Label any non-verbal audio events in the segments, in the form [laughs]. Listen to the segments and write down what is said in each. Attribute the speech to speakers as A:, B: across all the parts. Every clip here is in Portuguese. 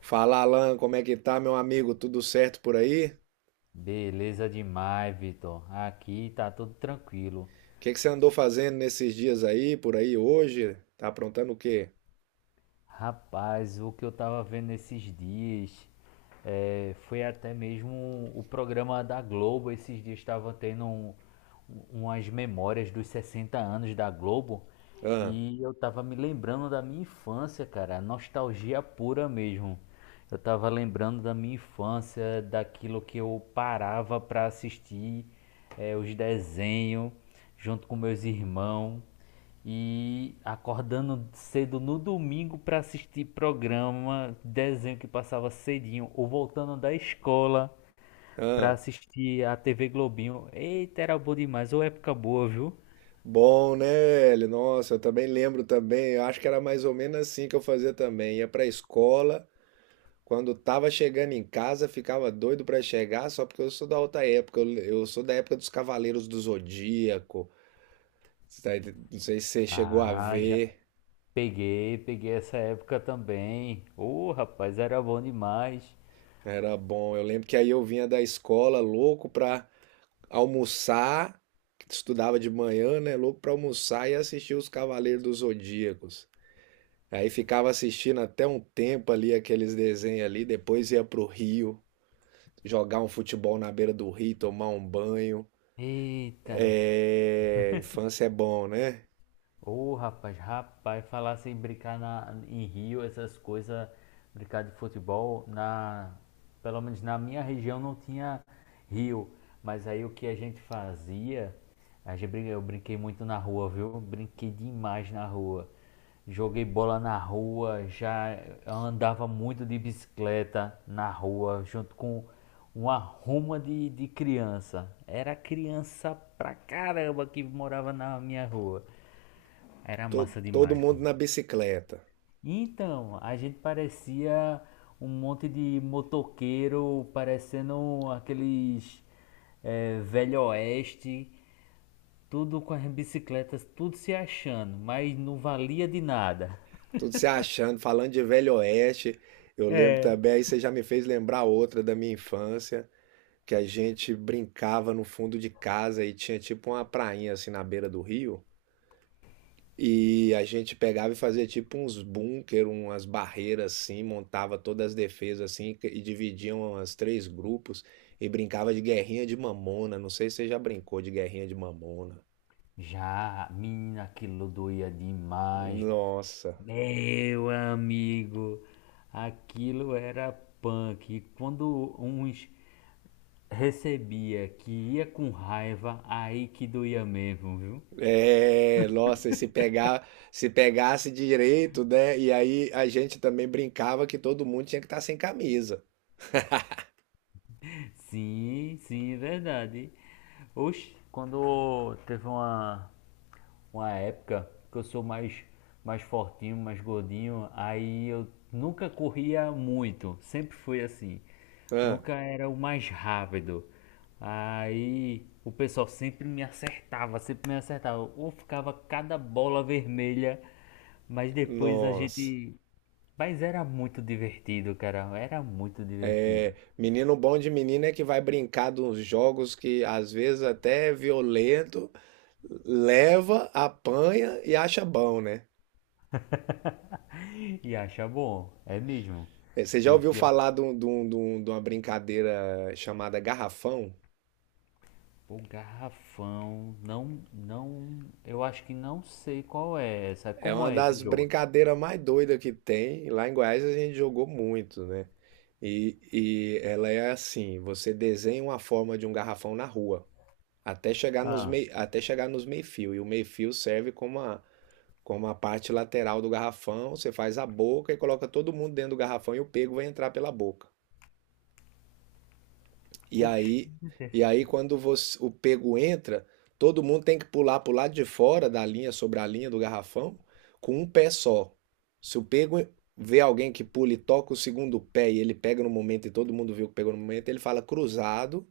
A: Fala, Alan, como é que tá, meu amigo? Tudo certo por aí? O
B: Beleza demais, Vitor. Aqui tá tudo tranquilo.
A: que que você andou fazendo nesses dias aí, por aí hoje? Tá aprontando o quê?
B: Rapaz, o que eu tava vendo esses dias foi até mesmo o programa da Globo. Esses dias estava tendo umas memórias dos 60 anos da Globo
A: Ah,
B: e eu tava me lembrando da minha infância, cara, nostalgia pura mesmo. Eu tava lembrando da minha infância, daquilo que eu parava pra assistir, os desenhos, junto com meus irmãos, e acordando cedo no domingo pra assistir programa, desenho que passava cedinho, ou voltando da escola pra
A: ah.
B: assistir a TV Globinho. Eita, era bom demais. Ou época boa, viu?
A: Bom, né, velho? Nossa, eu também lembro também. Eu acho que era mais ou menos assim que eu fazia também. Ia pra escola, quando tava chegando em casa, ficava doido pra chegar, só porque eu sou da outra época. Eu sou da época dos Cavaleiros do Zodíaco. Você tá não sei se você chegou a
B: Ah, já
A: ver.
B: peguei essa época também. Ô, rapaz, era bom demais.
A: Era bom. Eu lembro que aí eu vinha da escola louco pra almoçar, que estudava de manhã, né? Louco para almoçar e assistir os Cavaleiros dos Zodíacos. Aí ficava assistindo até um tempo ali aqueles desenhos ali, depois ia pro Rio, jogar um futebol na beira do rio, tomar um banho.
B: Eita.
A: É, infância é bom, né?
B: Ô, rapaz, falar sem brincar em Rio, essas coisas, brincar de futebol, na, pelo menos na minha região não tinha rio, mas aí o que a gente fazia, a gente eu brinquei muito na rua, viu? Brinquei demais na rua. Joguei bola na rua, já andava muito de bicicleta na rua, junto com uma ruma de criança. Era criança pra caramba que morava na minha rua. Era massa
A: Todo
B: demais,
A: mundo
B: mano.
A: na bicicleta,
B: Então, a gente parecia um monte de motoqueiro, parecendo aqueles velho oeste, tudo com as bicicletas, tudo se achando, mas não valia de nada.
A: tudo se achando, falando de Velho Oeste. Eu lembro
B: É.
A: também, aí você já me fez lembrar outra da minha infância. Que a gente brincava no fundo de casa e tinha tipo uma prainha assim na beira do rio. E a gente pegava e fazia tipo uns bunker, umas barreiras assim, montava todas as defesas assim e dividiam as três grupos e brincava de guerrinha de mamona. Não sei se você já brincou de guerrinha de mamona.
B: Já, menina, aquilo doía demais.
A: Nossa,
B: Meu amigo, aquilo era punk. E quando uns recebia que ia com raiva, aí que doía mesmo, viu?
A: é, nossa, e se pegar, se pegasse direito, né? E aí a gente também brincava que todo mundo tinha que estar sem camisa.
B: Sim, sim, é verdade. Oxe, quando teve uma época que eu sou mais, mais fortinho, mais gordinho, aí eu nunca corria muito, sempre foi assim.
A: Ah,
B: Nunca era o mais rápido. Aí o pessoal sempre me acertava, sempre me acertava. Ou ficava cada bola vermelha, mas depois a
A: nossa.
B: gente. Mas era muito divertido, cara, era muito divertido.
A: Menino bom de menina é que vai brincar de uns jogos que às vezes até é violento, leva, apanha e acha bom, né?
B: E acha bom, é mesmo.
A: Você já
B: E o
A: ouviu
B: pior,
A: falar de uma brincadeira chamada garrafão?
B: o garrafão, não, eu acho que não sei qual é essa,
A: É
B: como
A: uma
B: é esse
A: das
B: jogo?
A: brincadeiras mais doidas que tem. Lá em Goiás a gente jogou muito, né? E ela é assim: você desenha uma forma de um garrafão na rua, até chegar nos
B: Ah,
A: meio, até chegar nos meio-fio. E o meio-fio serve como a. Como a parte lateral do garrafão, você faz a boca e coloca todo mundo dentro do garrafão e o pego vai entrar pela boca. E
B: oxe,
A: aí, e aí quando o pego entra, todo mundo tem que pular para o lado de fora da linha, sobre a linha do garrafão, com um pé só. Se o pego vê alguém que pula e toca o segundo pé e ele pega no momento e todo mundo viu que pegou no momento, ele fala cruzado.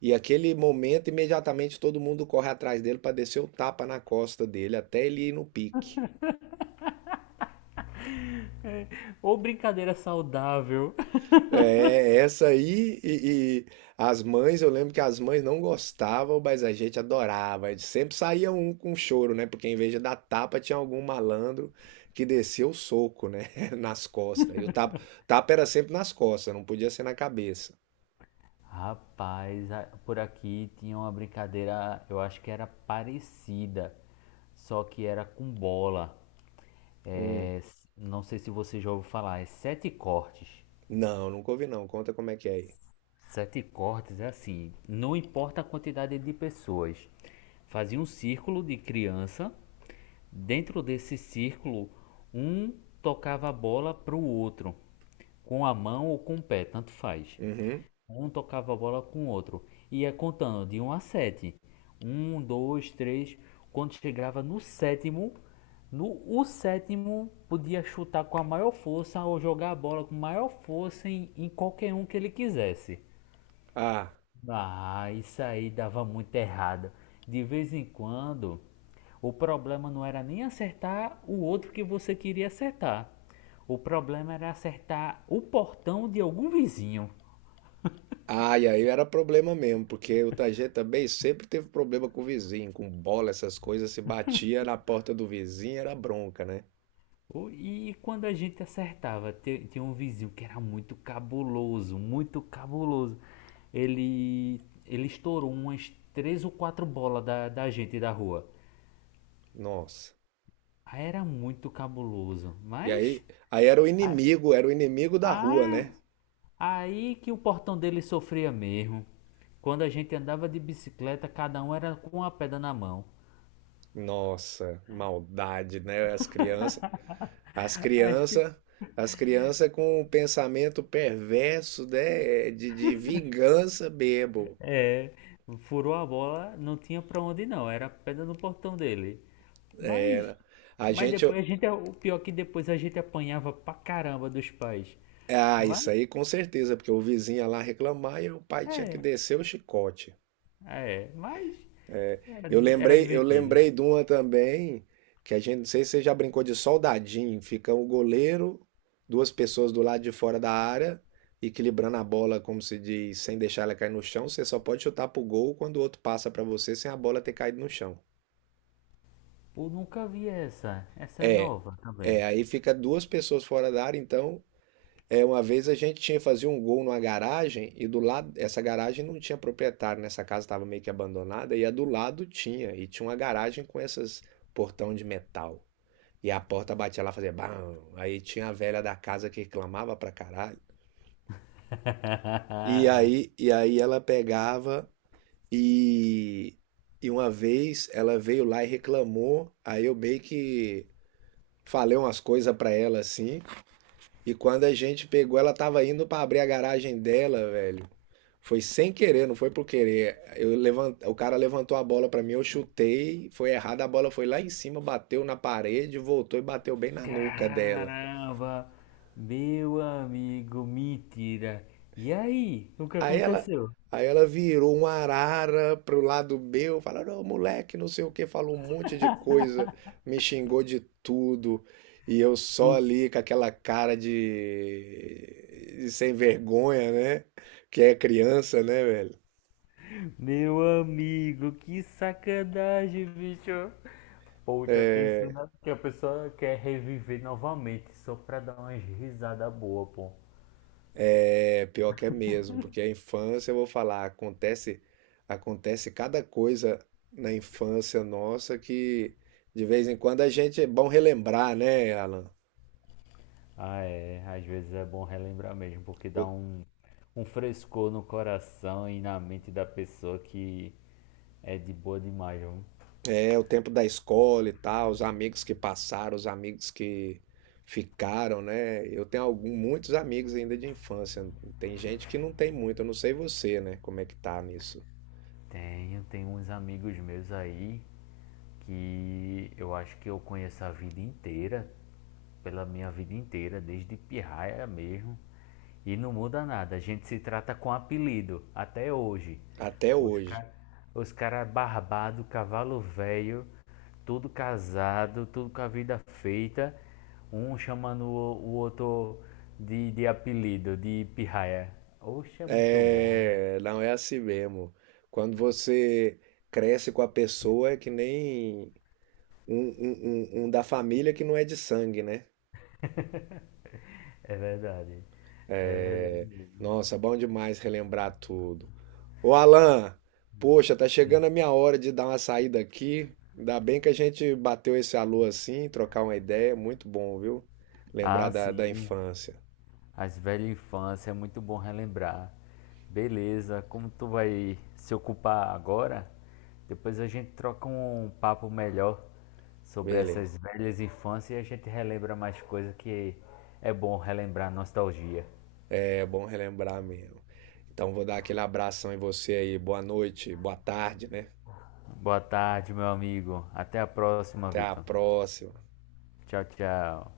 A: E aquele momento, imediatamente todo mundo corre atrás dele para descer o tapa na costa dele até ele ir no pique.
B: ou brincadeira saudável.
A: É, essa aí e as mães, eu lembro que as mães não gostavam, mas a gente adorava. Sempre saía um com choro, né? Porque em vez de dar tapa, tinha algum malandro que descia o soco, né? [laughs] Nas costas. E o tapa, tapa era sempre nas costas, não podia ser na cabeça.
B: Rapaz, por aqui tinha uma brincadeira, eu acho que era parecida, só que era com bola.
A: Hum.
B: É, não sei se você já ouviu falar, é sete cortes.
A: Não, nunca ouvi não. Conta como é que é aí.
B: Sete cortes é assim, não importa a quantidade de pessoas. Fazia um círculo de criança, dentro desse círculo, um tocava a bola para o outro, com a mão ou com o pé, tanto faz.
A: Uhum.
B: Um tocava a bola com o outro, ia contando de um a sete. Um, dois, três. Quando chegava no sétimo, no o sétimo podia chutar com a maior força ou jogar a bola com maior força em qualquer um que ele quisesse.
A: Ah.
B: Ah, isso aí dava muito errado. De vez em quando, o problema não era nem acertar o outro que você queria acertar. O problema era acertar o portão de algum vizinho.
A: Ah, e aí era problema mesmo, porque o Tajeta também sempre teve problema com o vizinho, com bola, essas coisas, se batia na porta do vizinho, era bronca, né?
B: E quando a gente acertava, tinha um vizinho que era muito cabuloso, muito cabuloso. Ele, ele estourou umas três ou quatro bolas da gente da rua.
A: Nossa.
B: Aí era muito cabuloso,
A: E
B: mas.
A: aí, aí era o inimigo da rua,
B: Ah,
A: né?
B: aí que o portão dele sofria mesmo. Quando a gente andava de bicicleta, cada um era com uma pedra na mão.
A: Nossa, maldade, né? As crianças, as
B: [laughs] Acho que
A: crianças, as crianças com o pensamento perverso, né? De vingança bebo.
B: é, furou a bola, não tinha pra onde não, era pedra no portão dele. Mas,
A: É, a
B: mas
A: gente,
B: depois a gente, o pior é que depois a gente apanhava pra caramba dos pais.
A: ah,
B: Mas,
A: isso aí com certeza, porque o vizinho ia lá reclamar e o pai tinha que
B: é,
A: descer o chicote.
B: mas era, era
A: Eu
B: divertido.
A: lembrei de uma também, que a gente, não sei se você já brincou de soldadinho, fica o goleiro, duas pessoas do lado de fora da área, equilibrando a bola, como se diz, sem deixar ela cair no chão, você só pode chutar pro gol quando o outro passa pra você sem a bola ter caído no chão.
B: Pô, nunca vi essa, essa é
A: É,
B: nova também.
A: é, aí fica duas pessoas fora da área, então, é, uma vez a gente tinha fazer um gol numa garagem e do lado, essa garagem não tinha proprietário, nessa casa estava meio que abandonada e a do lado tinha, e tinha uma garagem com esses portão de metal. E a porta batia lá, fazia bam. Aí tinha a velha da casa que reclamava pra caralho.
B: [laughs]
A: E aí ela pegava e, e uma vez ela veio lá e reclamou. Aí eu meio que falei umas coisas pra ela assim. E quando a gente pegou, ela tava indo pra abrir a garagem dela, velho. Foi sem querer, não foi por querer. Eu o cara levantou a bola pra mim, eu chutei, foi errado, a bola foi lá em cima, bateu na parede, voltou e bateu bem na nuca dela.
B: Caramba, meu amigo, mentira. E aí, o que
A: Aí ela,
B: aconteceu?
A: aí ela virou uma arara pro lado meu, falando, "Ô, moleque, não sei o que", falou um monte de coisa, me xingou de tudo. E eu só
B: Hum,
A: ali com aquela cara de sem vergonha, né? Que é criança, né, velho?
B: Meu amigo, que sacanagem, bicho. Poxa, tem cena que a pessoa quer reviver novamente só pra dar umas risadas boas, pô.
A: É pior que é mesmo, porque a infância, eu vou falar, acontece, acontece cada coisa na infância nossa que de vez em quando a gente é bom relembrar, né, Alan?
B: Ah, é, às vezes é bom relembrar mesmo, porque dá um frescor no coração e na mente da pessoa que é de boa demais, viu?
A: É o tempo da escola e tal, os amigos que passaram, os amigos que ficaram, né? Eu tenho algum, muitos amigos ainda de infância. Tem gente que não tem muito, eu não sei você, né? Como é que tá nisso?
B: Tenho, tenho uns amigos meus aí que eu acho que eu conheço a vida inteira, pela minha vida inteira, desde pirraia mesmo, e não muda nada. A gente se trata com apelido até hoje.
A: Até
B: Os
A: hoje.
B: caras os cara barbado, cavalo velho, tudo casado, tudo com a vida feita, um chamando o outro de apelido, de pirraia. Oxe, é muito bom.
A: É, não é assim mesmo. Quando você cresce com a pessoa, é que nem um, um da família que não é de sangue, né?
B: É verdade, é verdade mesmo.
A: Nossa, bom demais relembrar tudo. Ô Alan, poxa, tá chegando a minha hora de dar uma saída aqui. Ainda bem que a gente bateu esse alô assim, trocar uma ideia, muito bom, viu? Lembrar
B: Ah,
A: da
B: sim.
A: infância.
B: As velhas infância, é muito bom relembrar. Beleza, como tu vai se ocupar agora? Depois a gente troca um papo melhor sobre
A: Beleza,
B: essas velhas infâncias e a gente relembra mais coisas que é bom relembrar nostalgia.
A: é bom relembrar mesmo. Então vou dar aquele abração em você aí. Boa noite, boa tarde, né?
B: Boa tarde, meu amigo. Até a próxima,
A: Até a
B: Vitor.
A: próxima.
B: Tchau, tchau.